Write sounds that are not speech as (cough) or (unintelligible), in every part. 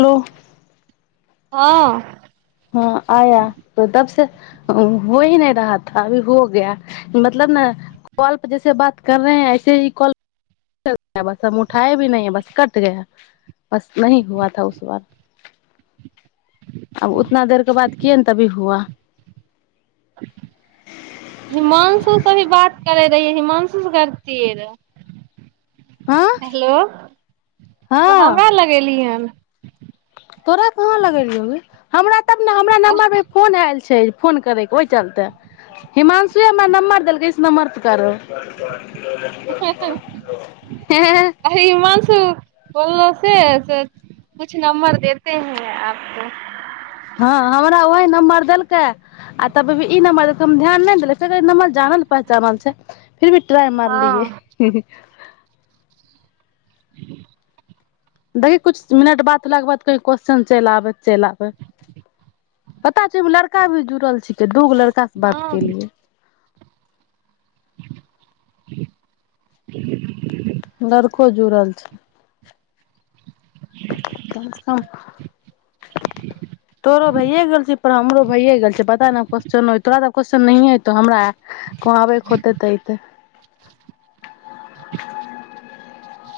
hello हँ आया तो (unintelligible) (unintelligible) (unintelligible) (unintelligible) हिमांशु से भी बात करै रहिए हिमांशु करतीये रेहा हाँ हेलो तु हाँ हमरा लगेलिहन तोरा कहाँ लगेलियौ गे हमरा तब न हमरा नंबर पर फोन आएल छै फोन करै के ओय चलते हिमांशु से हमरा नंबर देलकै इस नंबर पर करो हें हें ह ह बोल लक या से कुछ नंबर देते हें आप को हाँ हमरा ओहि नंबर देलकै आ तब भी इ नंबर देलकै हम ध्यान नहि देलिए नंबर जानल पहचानल छै फिर भी ट्राय मारलिए हँ (inaudible) दहीं कुछ मिनट बाद कुछ कौहचन चल आबै त चलि आबै पता छो एगो लड़का भी जुड़ल छै जे दु गो लड़का से बात हँ केलिए (unintelligible) लड़को जुड़ल छै कम से कम तोरो भये गेल छै थोड़ा हमरो भये गेल छै पता नहि क्वेश्चनो एते तोरा त आब क्वेश्चन नहियै एतो हमरा आए कहूँ आबै के होतै त एतेए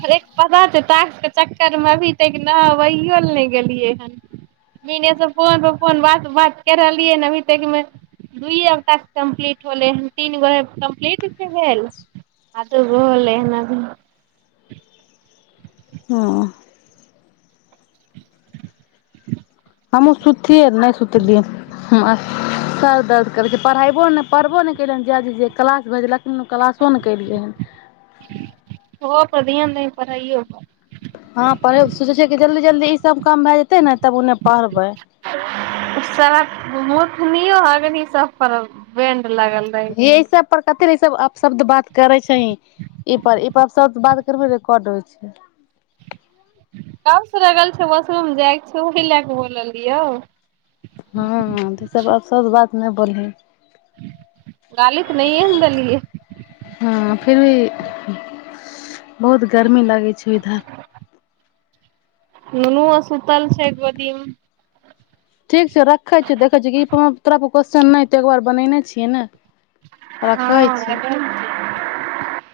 हरे क पता छौ टास्क के चक्कर मे अभी तक नहबै ला नहि गेलिए हन दिने स फोन पर भट भट कर रहलिए हन अभी तक मे दूये गो टास्क कम्प्लीट होले हन तीन गो हेय कम्प्लीट भेल आ दूगो होलेहन अभी हँ हूँ सूतीय रह नै सुतलिए सर दर्द करै छे पढ़ाईबो न पढ़बो नै केलिए हन जीजी जी जे क्लास भेजलखिन ओ क्लासो नहि केलिए हन ओ पर ध्यान दिहीं पढ़ैयै पर हाँ पढ़ै सोचे छिय जल्दी जल्दी इ सब काम भ जेतै न तब उने पढ़बै (unintelligible) लगल रहै कै लाय ई सब अपशब्द बात करै छिहीं ई पर ई पर अपशब्द बात करबिहीं रेकार्ड होइ छै कब से लागल छे बाथरूम जायके छै उहि लाए क बोललियौ हाँ ई सब अपशब्द बात नै बोलहीँ गाली त नहिये देलिए हूँ फिर भी बहुत गर्मी लागै छो इधर नुनओ सुतल छै गोदी मे ठीक छौ रखै छियौ देखै छियै ई पर तोरा पर क्वेश्चन नै एतो एक बार बनैने छिय न हाँ - (unintelligible)